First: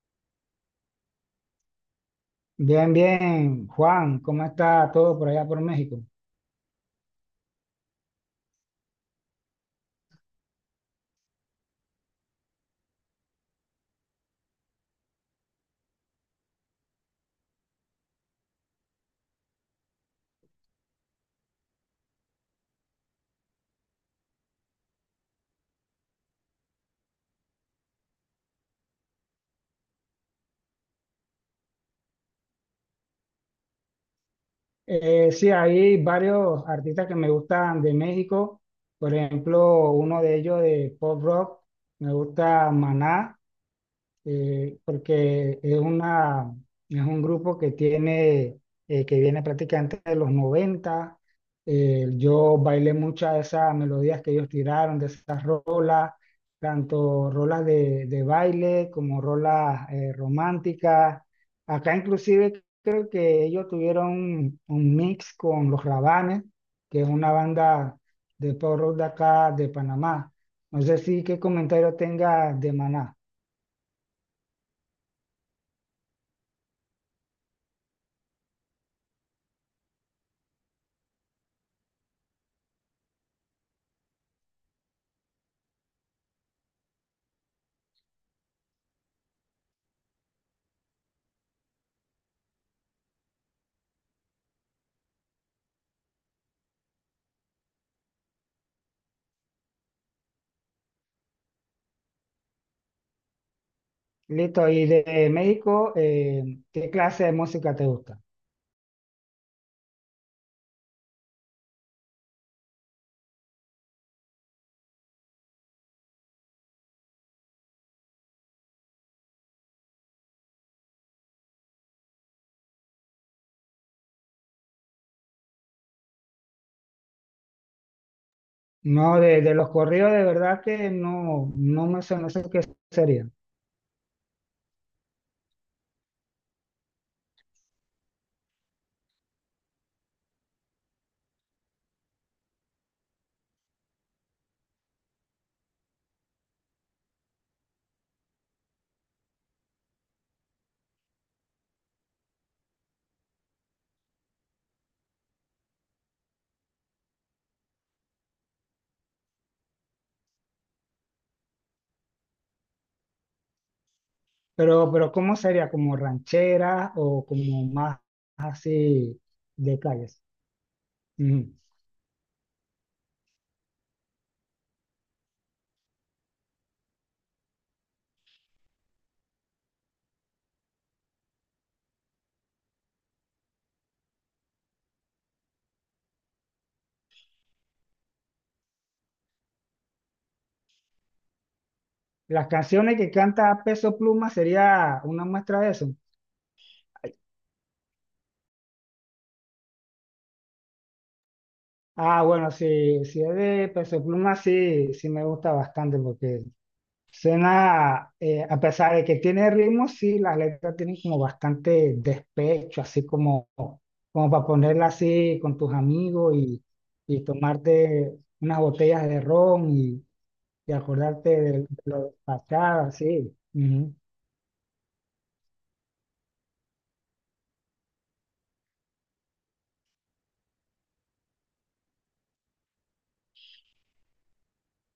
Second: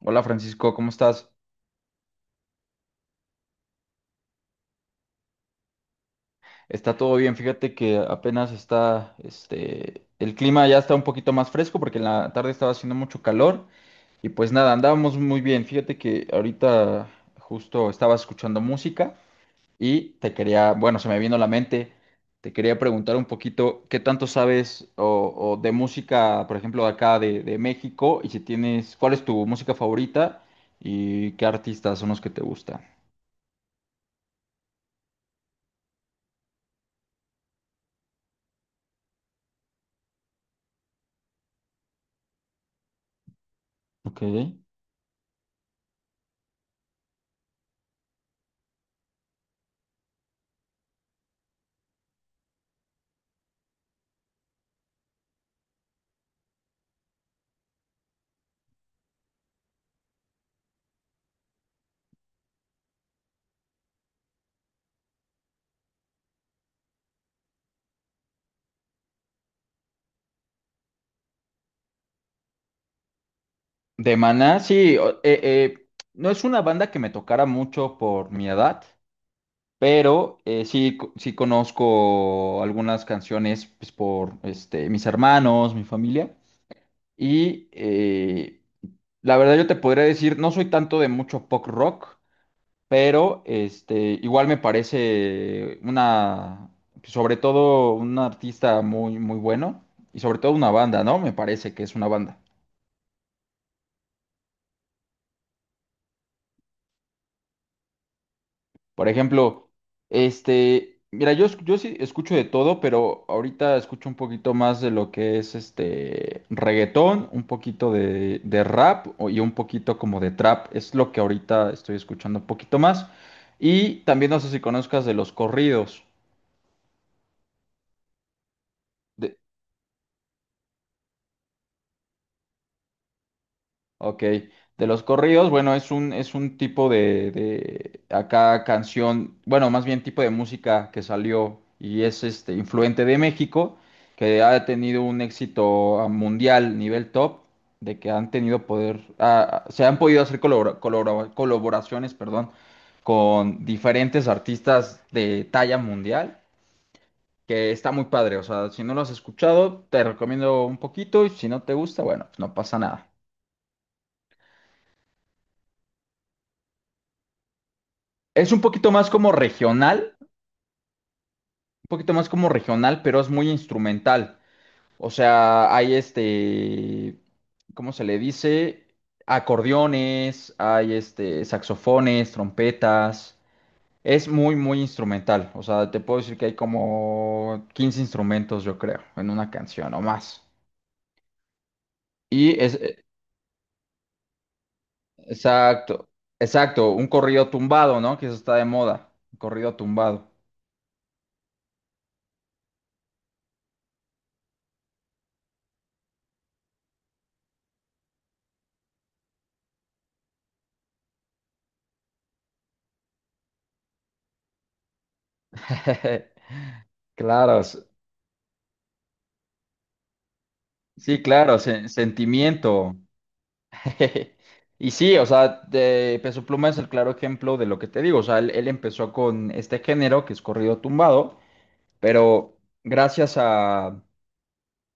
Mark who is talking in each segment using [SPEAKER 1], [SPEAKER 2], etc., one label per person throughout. [SPEAKER 1] Hola Francisco, ¿cómo estás?
[SPEAKER 2] Bien, bien, Juan, ¿cómo está todo por allá por México?
[SPEAKER 1] Está todo bien, fíjate que apenas está, el clima ya está un poquito más fresco porque en la tarde estaba haciendo mucho calor y pues nada, andábamos muy bien. Fíjate que ahorita justo estaba escuchando música y te quería, bueno, se me vino a la mente, te quería preguntar un poquito qué tanto sabes o de música, por ejemplo, de acá de México y si tienes, ¿cuál es tu música favorita y qué artistas son los que te gustan?
[SPEAKER 2] Sí, hay varios artistas que me gustan de México, por ejemplo, uno de ellos de pop rock, me gusta Maná,
[SPEAKER 1] Ok.
[SPEAKER 2] porque es un grupo que viene prácticamente de los 90. Yo bailé muchas de esas melodías que ellos tiraron, de esas rolas, tanto rolas de baile como rolas románticas. Acá inclusive creo que ellos tuvieron un mix con Los Rabanes, que es una banda de pop rock de acá, de Panamá. No sé si qué comentario tenga de Maná.
[SPEAKER 1] De Maná, sí, no es una banda que me tocara mucho por mi edad, pero sí, sí conozco algunas canciones pues, por mis hermanos, mi familia, y la verdad yo te podría decir, no soy tanto de mucho pop rock, pero igual me parece sobre todo un artista muy, muy bueno, y sobre todo una banda, ¿no? Me parece que es una banda.
[SPEAKER 2] Listo, y de México, ¿qué clase de música te gusta?
[SPEAKER 1] Por ejemplo, mira, yo, yo sí escucho de todo, pero ahorita escucho un poquito más de lo que es este reggaetón, un poquito de rap y un poquito como de trap. Es lo que ahorita estoy escuchando un poquito más. Y también no sé si conozcas de los corridos.
[SPEAKER 2] No, de los corridos de verdad que no, no sé qué sería.
[SPEAKER 1] Ok, de los corridos, bueno, es un tipo de acá canción, bueno, más bien tipo de música que salió y es este influente de México, que ha tenido un éxito a mundial, nivel top, de que han tenido poder, se han podido hacer colaboraciones, perdón, con diferentes artistas de talla mundial, que está muy padre, o sea, si no lo has escuchado, te recomiendo un poquito y si no te gusta, bueno, pues no pasa nada.
[SPEAKER 2] Pero, ¿cómo sería? ¿Como ranchera o como más
[SPEAKER 1] Es un poquito más
[SPEAKER 2] así
[SPEAKER 1] como
[SPEAKER 2] de
[SPEAKER 1] regional,
[SPEAKER 2] calles?
[SPEAKER 1] un
[SPEAKER 2] Ujú.
[SPEAKER 1] poquito más como regional, pero es muy instrumental. O sea, hay ¿cómo se le dice? Acordeones, hay saxofones, trompetas. Es muy, muy instrumental. O sea, te puedo decir que hay como 15 instrumentos, yo creo, en una canción o más.
[SPEAKER 2] Las
[SPEAKER 1] Y
[SPEAKER 2] canciones que canta Peso Pluma sería una muestra de eso.
[SPEAKER 1] exacto, exacto, un corrido tumbado, ¿no? Que eso está de moda, un corrido tumbado.
[SPEAKER 2] Ah, bueno, si es de Peso Pluma, sí, sí me gusta bastante porque cena a pesar de que tiene ritmo, sí, las letras tienen como bastante despecho, así como para ponerla así con tus amigos y
[SPEAKER 1] Claro.
[SPEAKER 2] tomarte unas botellas de ron y
[SPEAKER 1] Sí,
[SPEAKER 2] acordarte de,
[SPEAKER 1] claro,
[SPEAKER 2] de lo pasado,
[SPEAKER 1] sentimiento.
[SPEAKER 2] así. Ujú.
[SPEAKER 1] Y sí, o sea, de Peso Pluma es el claro ejemplo de lo que te digo. O sea, él empezó con este género que es corrido tumbado, pero gracias a,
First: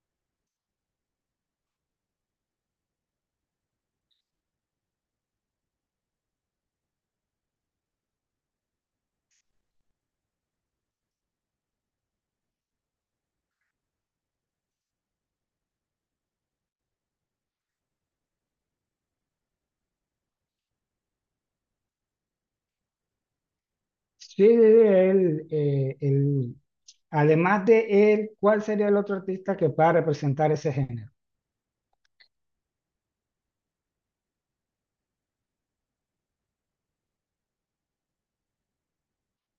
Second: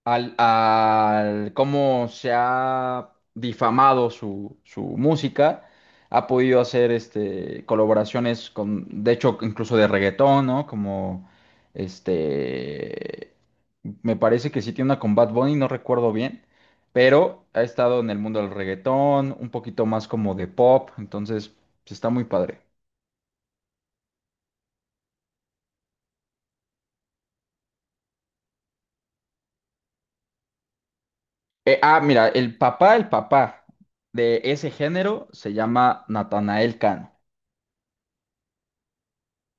[SPEAKER 1] al, al cómo se ha difamado su música, ha podido hacer colaboraciones con, de hecho, incluso de reggaetón, ¿no? Como este me parece que sí tiene una con Bad Bunny, no recuerdo bien, pero ha estado en el mundo del reggaetón, un poquito más como de pop, entonces pues, está muy padre.
[SPEAKER 2] Sí, sí, sí, además de él, ¿cuál sería el otro artista que pueda representar ese género?
[SPEAKER 1] Mira, el papá de ese género se llama Natanael Cano.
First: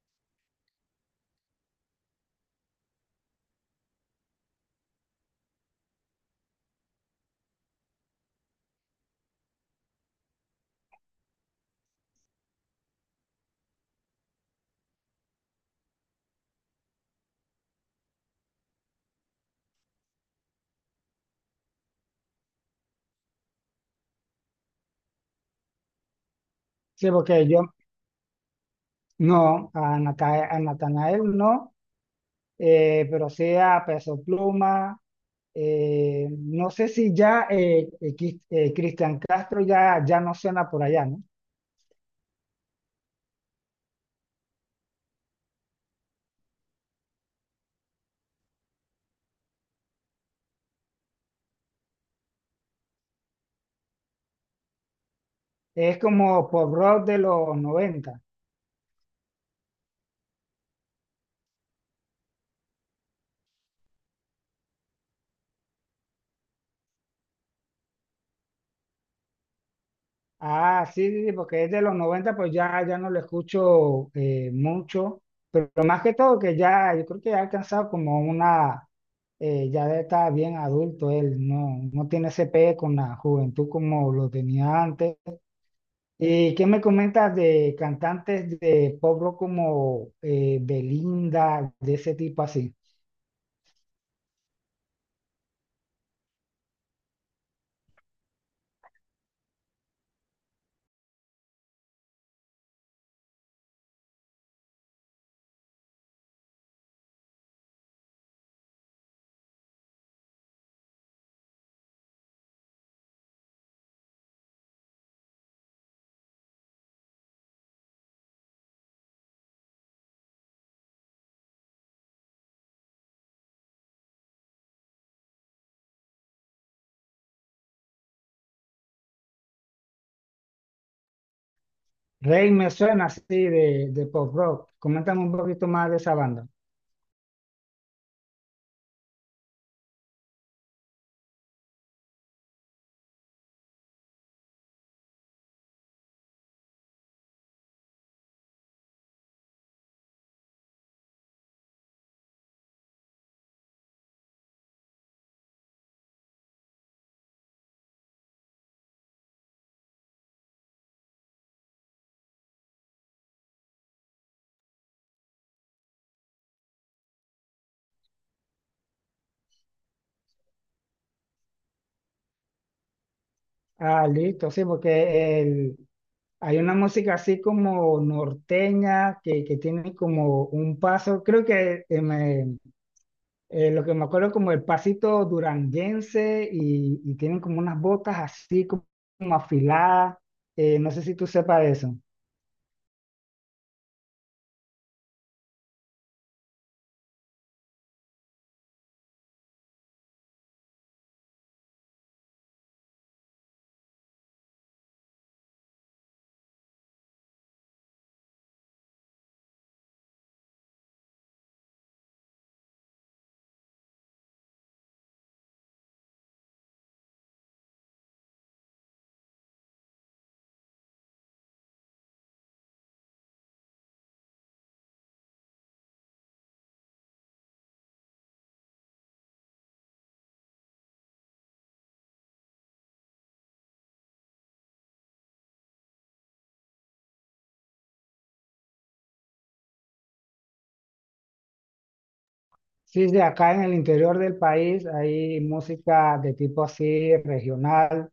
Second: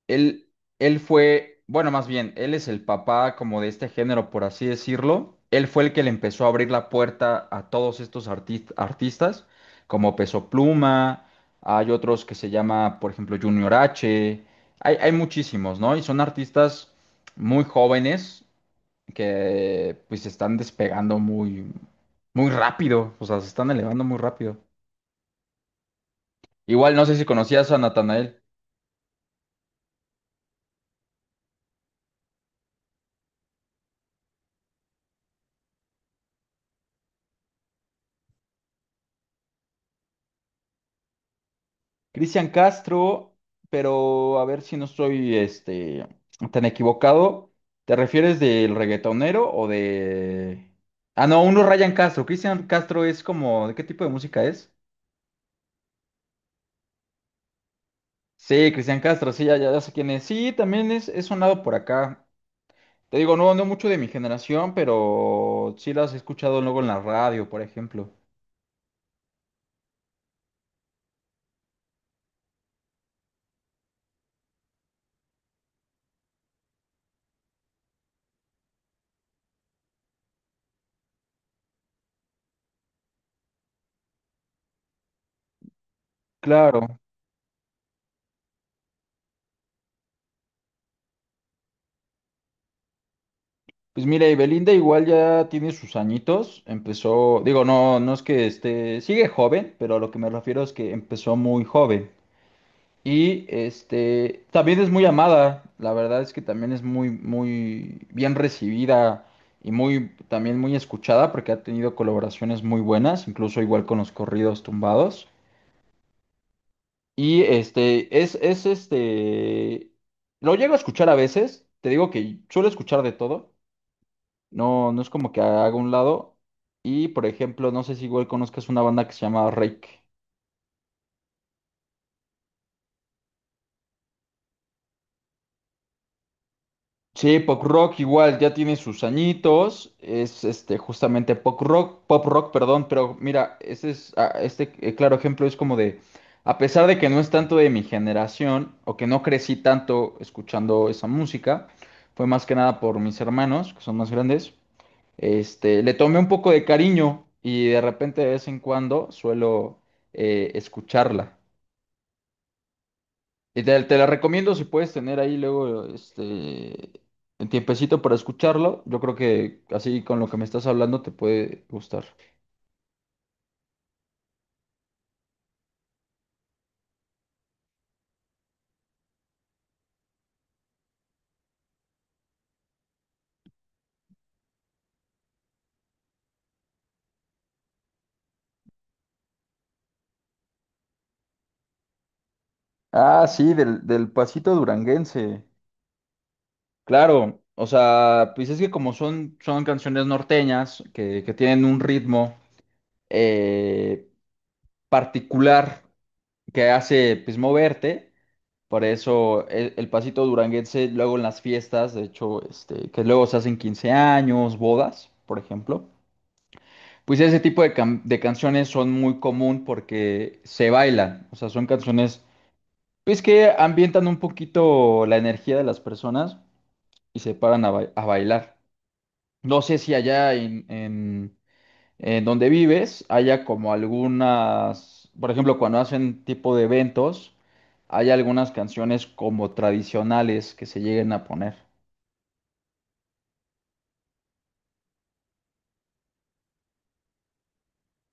[SPEAKER 1] Él, él fue, bueno, más bien, él es el papá como de este género, por así decirlo. Él fue el que le empezó a abrir la puerta a todos estos artistas, como Peso Pluma, hay otros que se llama, por ejemplo, Junior H, hay muchísimos, ¿no? Y son artistas muy jóvenes que pues se están despegando muy, muy rápido, o sea, se están elevando muy rápido. Igual no
[SPEAKER 2] Sí,
[SPEAKER 1] sé si
[SPEAKER 2] porque yo
[SPEAKER 1] conocías a Natanael.
[SPEAKER 2] no, a Natanael no, pero sí a Peso Pluma. No sé si ya Cristian Castro ya, ya no suena por allá, ¿no?
[SPEAKER 1] Cristian Castro, pero a ver si no estoy tan equivocado. ¿Te refieres del reggaetonero o de... Ah, no, uno es Ryan Castro. Cristian Castro es como... ¿De qué tipo de música es?
[SPEAKER 2] Es como pop rock de los 90.
[SPEAKER 1] Sí, Cristian Castro, sí, ya, ya, ya sé quién es. Sí, también es sonado por acá. Te digo, no, no mucho de mi generación, pero sí las he escuchado luego en la radio, por ejemplo.
[SPEAKER 2] Ah, sí, sí, sí, porque es de los 90, pues ya, ya no lo escucho mucho. Pero más que todo que yo creo que ya ha alcanzado como una, ya está bien adulto él, no, no tiene ese pegue con la juventud como lo tenía antes. ¿Qué me
[SPEAKER 1] Claro.
[SPEAKER 2] comentas de cantantes de pop rock como Belinda, de ese tipo así?
[SPEAKER 1] Pues mira, y Belinda igual ya tiene sus añitos, empezó, digo, no, no es que sigue joven, pero a lo que me refiero es que empezó muy joven. Y también es muy amada, la verdad es que también es muy, muy bien recibida y muy, también muy escuchada porque ha tenido colaboraciones muy buenas, incluso igual con los corridos tumbados. Y este, es, es este, lo llego a escuchar a veces, te digo que suelo escuchar de todo. No, no es como que haga un lado. Y por ejemplo, no sé si igual conozcas una banda que se llama Rake.
[SPEAKER 2] Rey me suena así de pop rock. Coméntame un poquito más de esa banda.
[SPEAKER 1] Sí, pop rock igual, ya tiene sus añitos. Es justamente pop rock, perdón, pero mira, es claro ejemplo es como de a pesar de que no es tanto de mi generación o que no crecí tanto escuchando esa música, fue más que nada por mis hermanos, que son más grandes. Le tomé un poco de cariño y de repente de vez en cuando suelo escucharla. Y te la recomiendo si puedes tener ahí luego un tiempecito para escucharlo. Yo creo que así con lo que me estás hablando te puede gustar.
[SPEAKER 2] Ah, listo, sí, porque hay una música así como norteña que tiene como un paso, creo que lo que me acuerdo como el pasito duranguense y tienen como unas botas así como afiladas. No sé si tú sepas de eso.
[SPEAKER 1] Ah, sí, del pasito duranguense. Claro, o sea, pues es que como son canciones norteñas que tienen un ritmo eh, particular que hace pues moverte, por eso el pasito duranguense luego en las fiestas, de hecho, que luego se hacen 15 años, bodas, por ejemplo. Pues ese tipo de canciones son muy común porque se bailan, o sea, son canciones pues que ambientan un poquito la energía de las personas y se paran a bailar. No sé si allá en donde vives haya como algunas, por ejemplo, cuando hacen tipo de eventos, hay algunas canciones como tradicionales que se lleguen a poner.
[SPEAKER 2] Sí, sí, acá en el interior del país hay música de tipo así regional,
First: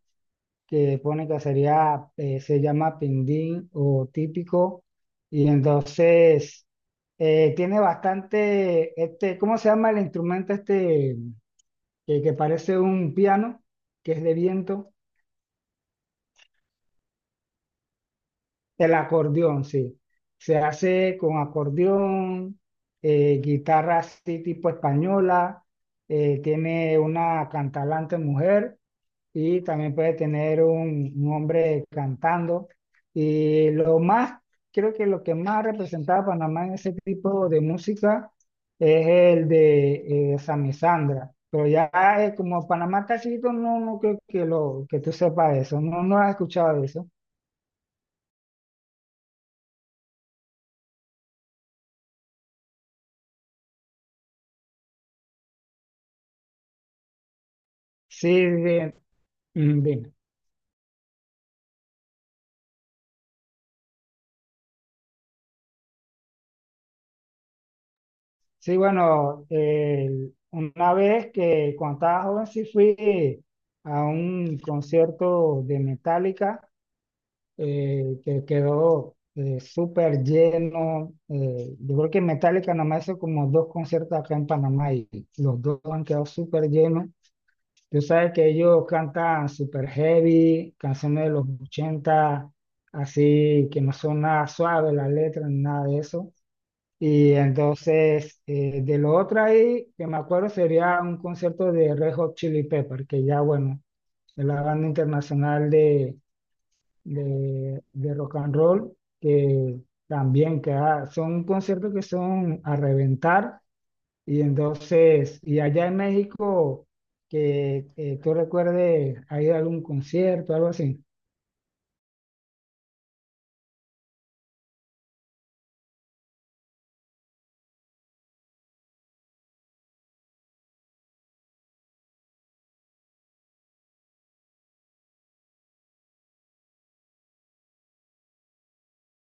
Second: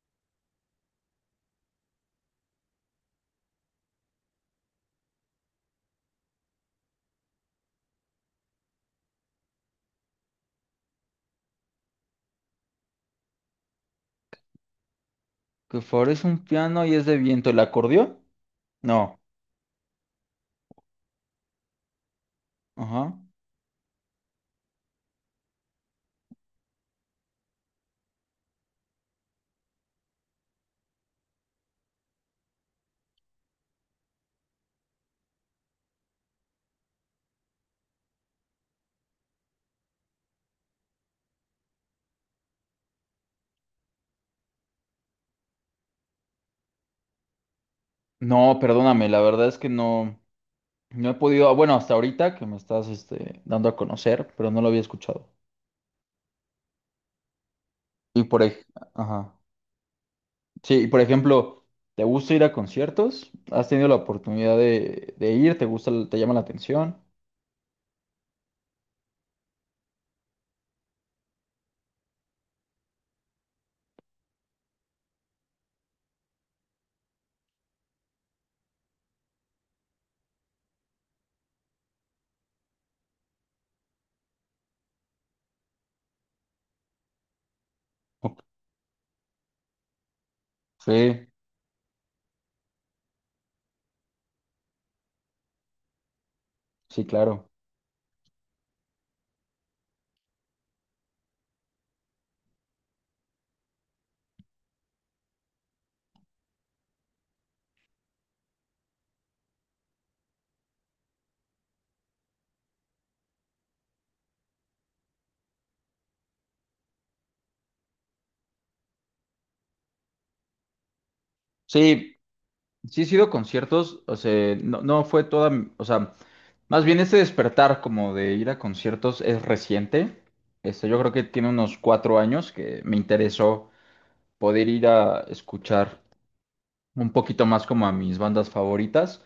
[SPEAKER 2] que pone que sería, se llama pindín o típico, y entonces tiene bastante, ¿cómo se llama el instrumento este que parece un piano, que es de viento?
[SPEAKER 1] Que favorece un piano y es de viento, ¿el acordeón?
[SPEAKER 2] El
[SPEAKER 1] No.
[SPEAKER 2] acordeón, sí. Se hace con acordeón,
[SPEAKER 1] Ajá.
[SPEAKER 2] guitarra así tipo española, tiene una cantalante mujer y también puede tener un hombre cantando. Y lo más, creo que lo que más representaba a Panamá en ese tipo de música es el de Sami Sandra. Pero ya, como Panamá está chiquito, no, no creo que tú sepas de eso, no, no has escuchado de eso.
[SPEAKER 1] No, perdóname, la verdad es que no. No he podido, bueno, hasta ahorita que me estás dando a conocer, pero no lo había escuchado. Y
[SPEAKER 2] Sí,
[SPEAKER 1] por, ej-
[SPEAKER 2] bien,
[SPEAKER 1] ajá.
[SPEAKER 2] mm, bien.
[SPEAKER 1] Sí, y por ejemplo, ¿te gusta ir a conciertos? ¿Has tenido la oportunidad de ir? ¿Te gusta, te llama la atención?
[SPEAKER 2] Sí, bueno, una vez que cuando estaba joven sí fui a un concierto de Metallica que quedó súper lleno. Yo creo que Metallica nada más hizo como dos conciertos acá en Panamá y los dos han quedado súper llenos. Tú sabes
[SPEAKER 1] Ok.
[SPEAKER 2] que ellos cantan súper heavy, canciones
[SPEAKER 1] Sí,
[SPEAKER 2] de los 80, así que no son nada suaves las letras ni nada de eso.
[SPEAKER 1] sí,
[SPEAKER 2] Y
[SPEAKER 1] claro.
[SPEAKER 2] entonces, de lo otro ahí, que me acuerdo, sería un concierto de Red Hot Chili Pepper, que ya, bueno, es la banda internacional de rock and roll, que también que son conciertos que son a reventar. Y entonces, y allá en México, que tú recuerdes, ¿hay algún concierto, algo así?
[SPEAKER 1] Sí, sí he sido a conciertos, o sea, no, no fue toda, o sea, más bien este despertar como de ir a conciertos es reciente. Yo creo que tiene unos 4 años que me interesó poder ir a escuchar un poquito más como a mis bandas favoritas.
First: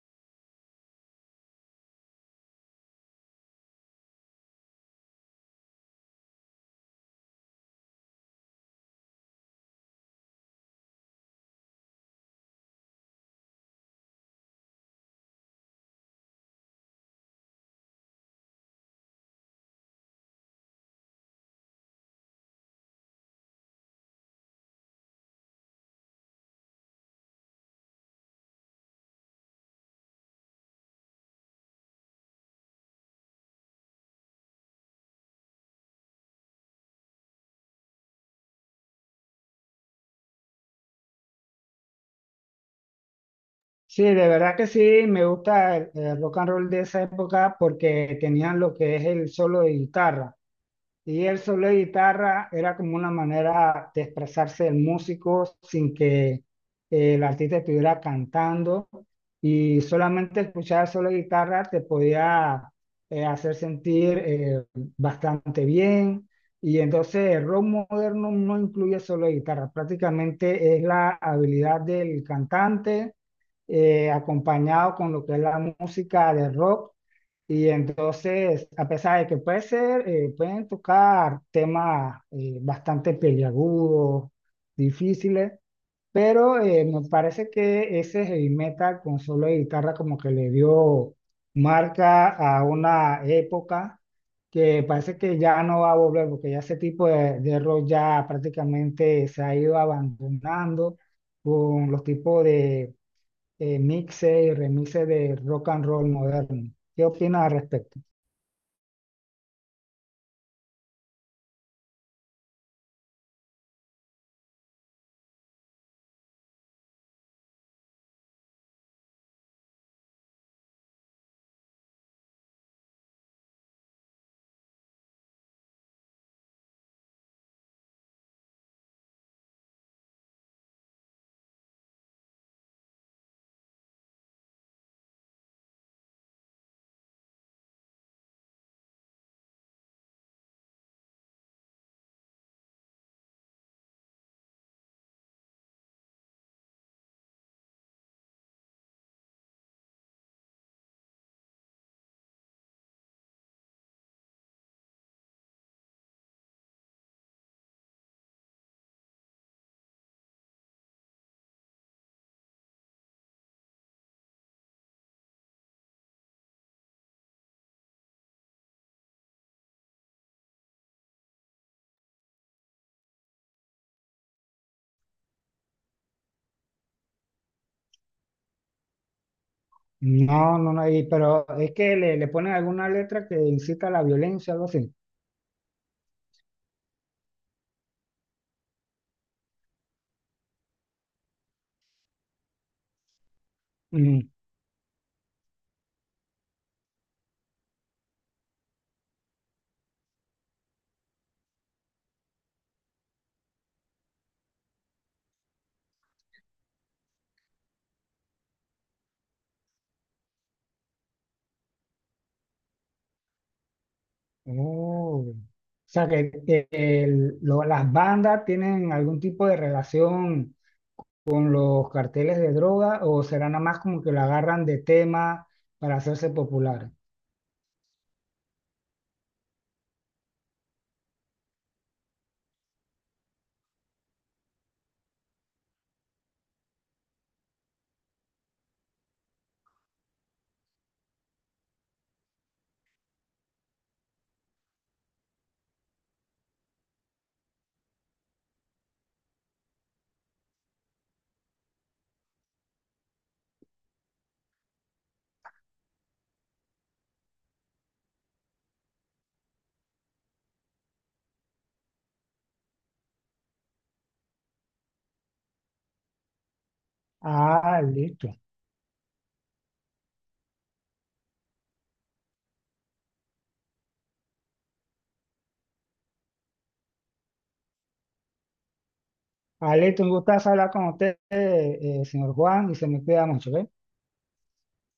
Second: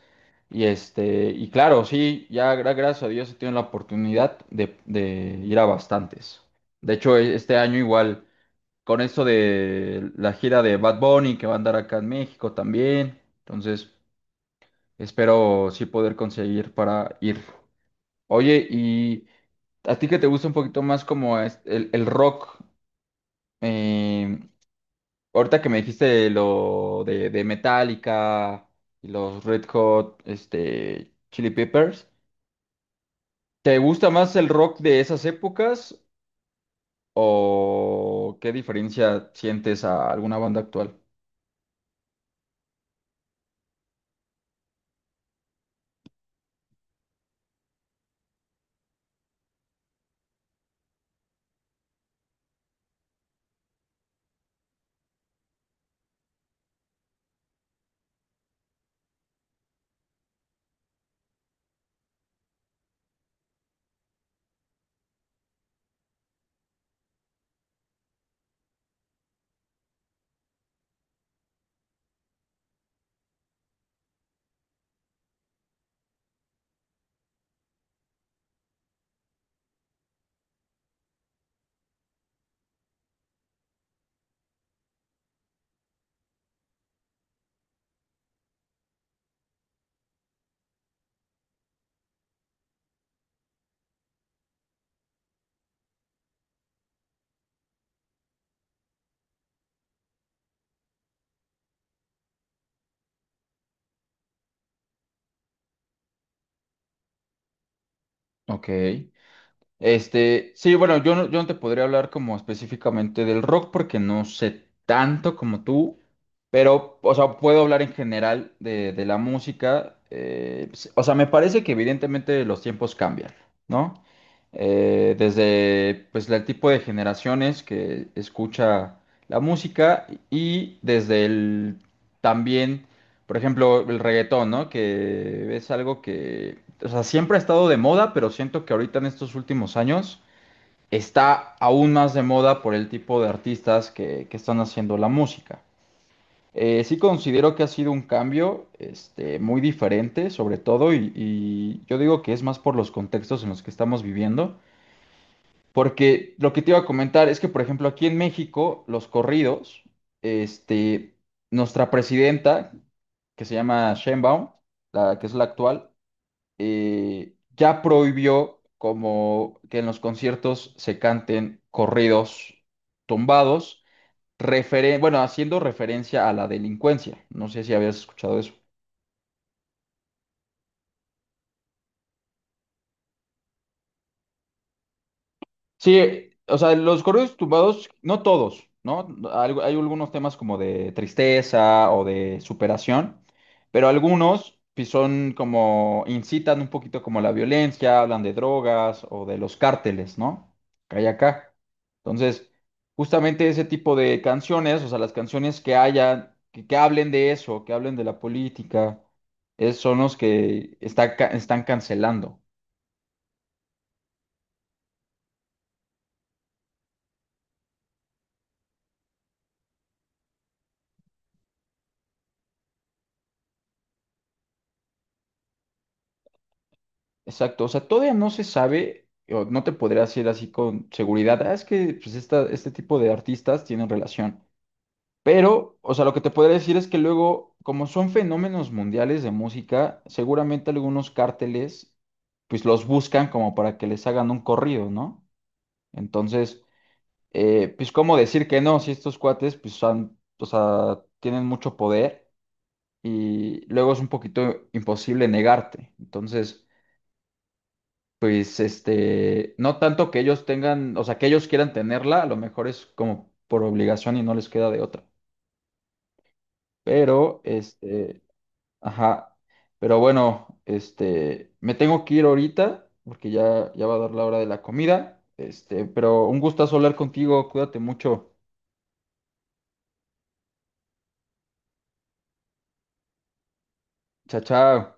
[SPEAKER 1] Y claro, sí, ya gracias a Dios he tenido la oportunidad de ir a bastantes. De hecho, este año igual, con esto de la gira de Bad Bunny que va a andar acá en México también. Entonces, espero sí poder conseguir para ir. Oye, y a ti que te gusta un poquito más como el rock. em, Ahorita que me dijiste lo de Metallica y los Red Hot, Chili Peppers, ¿te gusta más el rock de esas épocas o qué diferencia sientes a alguna banda actual?
[SPEAKER 2] Sí, de verdad que sí, me gusta el rock and roll de esa época porque tenían lo que es el solo de guitarra. Y el solo de guitarra era como una manera de expresarse el músico sin que el artista estuviera cantando y solamente escuchar el solo de guitarra te podía hacer sentir bastante bien. Y entonces el rock moderno no incluye solo de guitarra, prácticamente es la habilidad del cantante acompañado con lo que es la música de rock. Y entonces, a pesar de que pueden tocar temas bastante peliagudos, difíciles, pero me parece que ese heavy metal con solo de guitarra como que le dio marca a una época que parece que ya no va a volver, porque ya ese tipo de rock ya prácticamente se ha ido abandonando con los tipos de mixes y remixes de rock and roll moderno. ¿Qué opinas al respecto?
[SPEAKER 1] Ok. Sí, bueno, yo no te podría hablar como específicamente del rock porque no sé tanto como tú, pero, o sea, puedo hablar en general de la música. O sea, me parece que evidentemente los tiempos cambian, ¿no? Desde, pues, el tipo de generaciones que escucha la música y desde el también por ejemplo, el reggaetón, ¿no? Que es algo que, o sea, siempre ha estado de moda, pero siento que ahorita en estos últimos años está aún más de moda por el tipo de artistas que están haciendo la música. Sí considero que ha sido un cambio, muy diferente, sobre todo, y yo digo que es más por los contextos en los que estamos viviendo. Porque lo que te iba a comentar es que, por ejemplo, aquí en México, los corridos, este, nuestra presidenta, que se llama Sheinbaum, la que es la actual, ya prohibió como que en los conciertos se canten corridos tumbados, bueno, haciendo referencia a la delincuencia. No sé si habías escuchado eso.
[SPEAKER 2] No, no, no, pero es que le ponen alguna letra que incita a la violencia, algo así.
[SPEAKER 1] Sí, o sea, los corridos tumbados, no todos, ¿no? Hay algunos temas como de tristeza o de superación, pero
[SPEAKER 2] Mm.
[SPEAKER 1] algunos sí son como, incitan un poquito como la violencia, hablan de drogas o de los cárteles, ¿no? Que hay acá. Entonces, justamente ese tipo de canciones, o sea, las canciones que haya, que hablen de eso, que hablen de la política, son los que está están cancelando.
[SPEAKER 2] Oh. O sea, que las bandas tienen algún tipo de relación con los carteles de droga, ¿o será nada más como que lo agarran de tema para hacerse populares?
[SPEAKER 1] Exacto, o sea, todavía no se sabe, o no te podría decir así con seguridad, "Ah, es que pues, este tipo de artistas tienen relación. Pero, o sea, lo que te podría decir es que luego, como son fenómenos mundiales de música, seguramente algunos cárteles, pues los buscan como para que les hagan un corrido, ¿no? Entonces, pues, ¿cómo decir que no? Si estos cuates, pues, han, o sea, tienen mucho poder y luego es un poquito imposible negarte. Entonces... Pues no tanto que ellos tengan, o sea, que ellos quieran tenerla, a lo mejor es como por obligación y no les queda de otra. Pero,
[SPEAKER 2] Ah, listo.
[SPEAKER 1] ajá, pero bueno, me tengo que ir ahorita porque ya va a dar la hora de la comida. Pero un gustazo hablar contigo, cuídate mucho.
[SPEAKER 2] Ah, listo, un gustazo hablar con usted, señor Juan, y se me cuida mucho, ¿eh?
[SPEAKER 1] Chao, chao.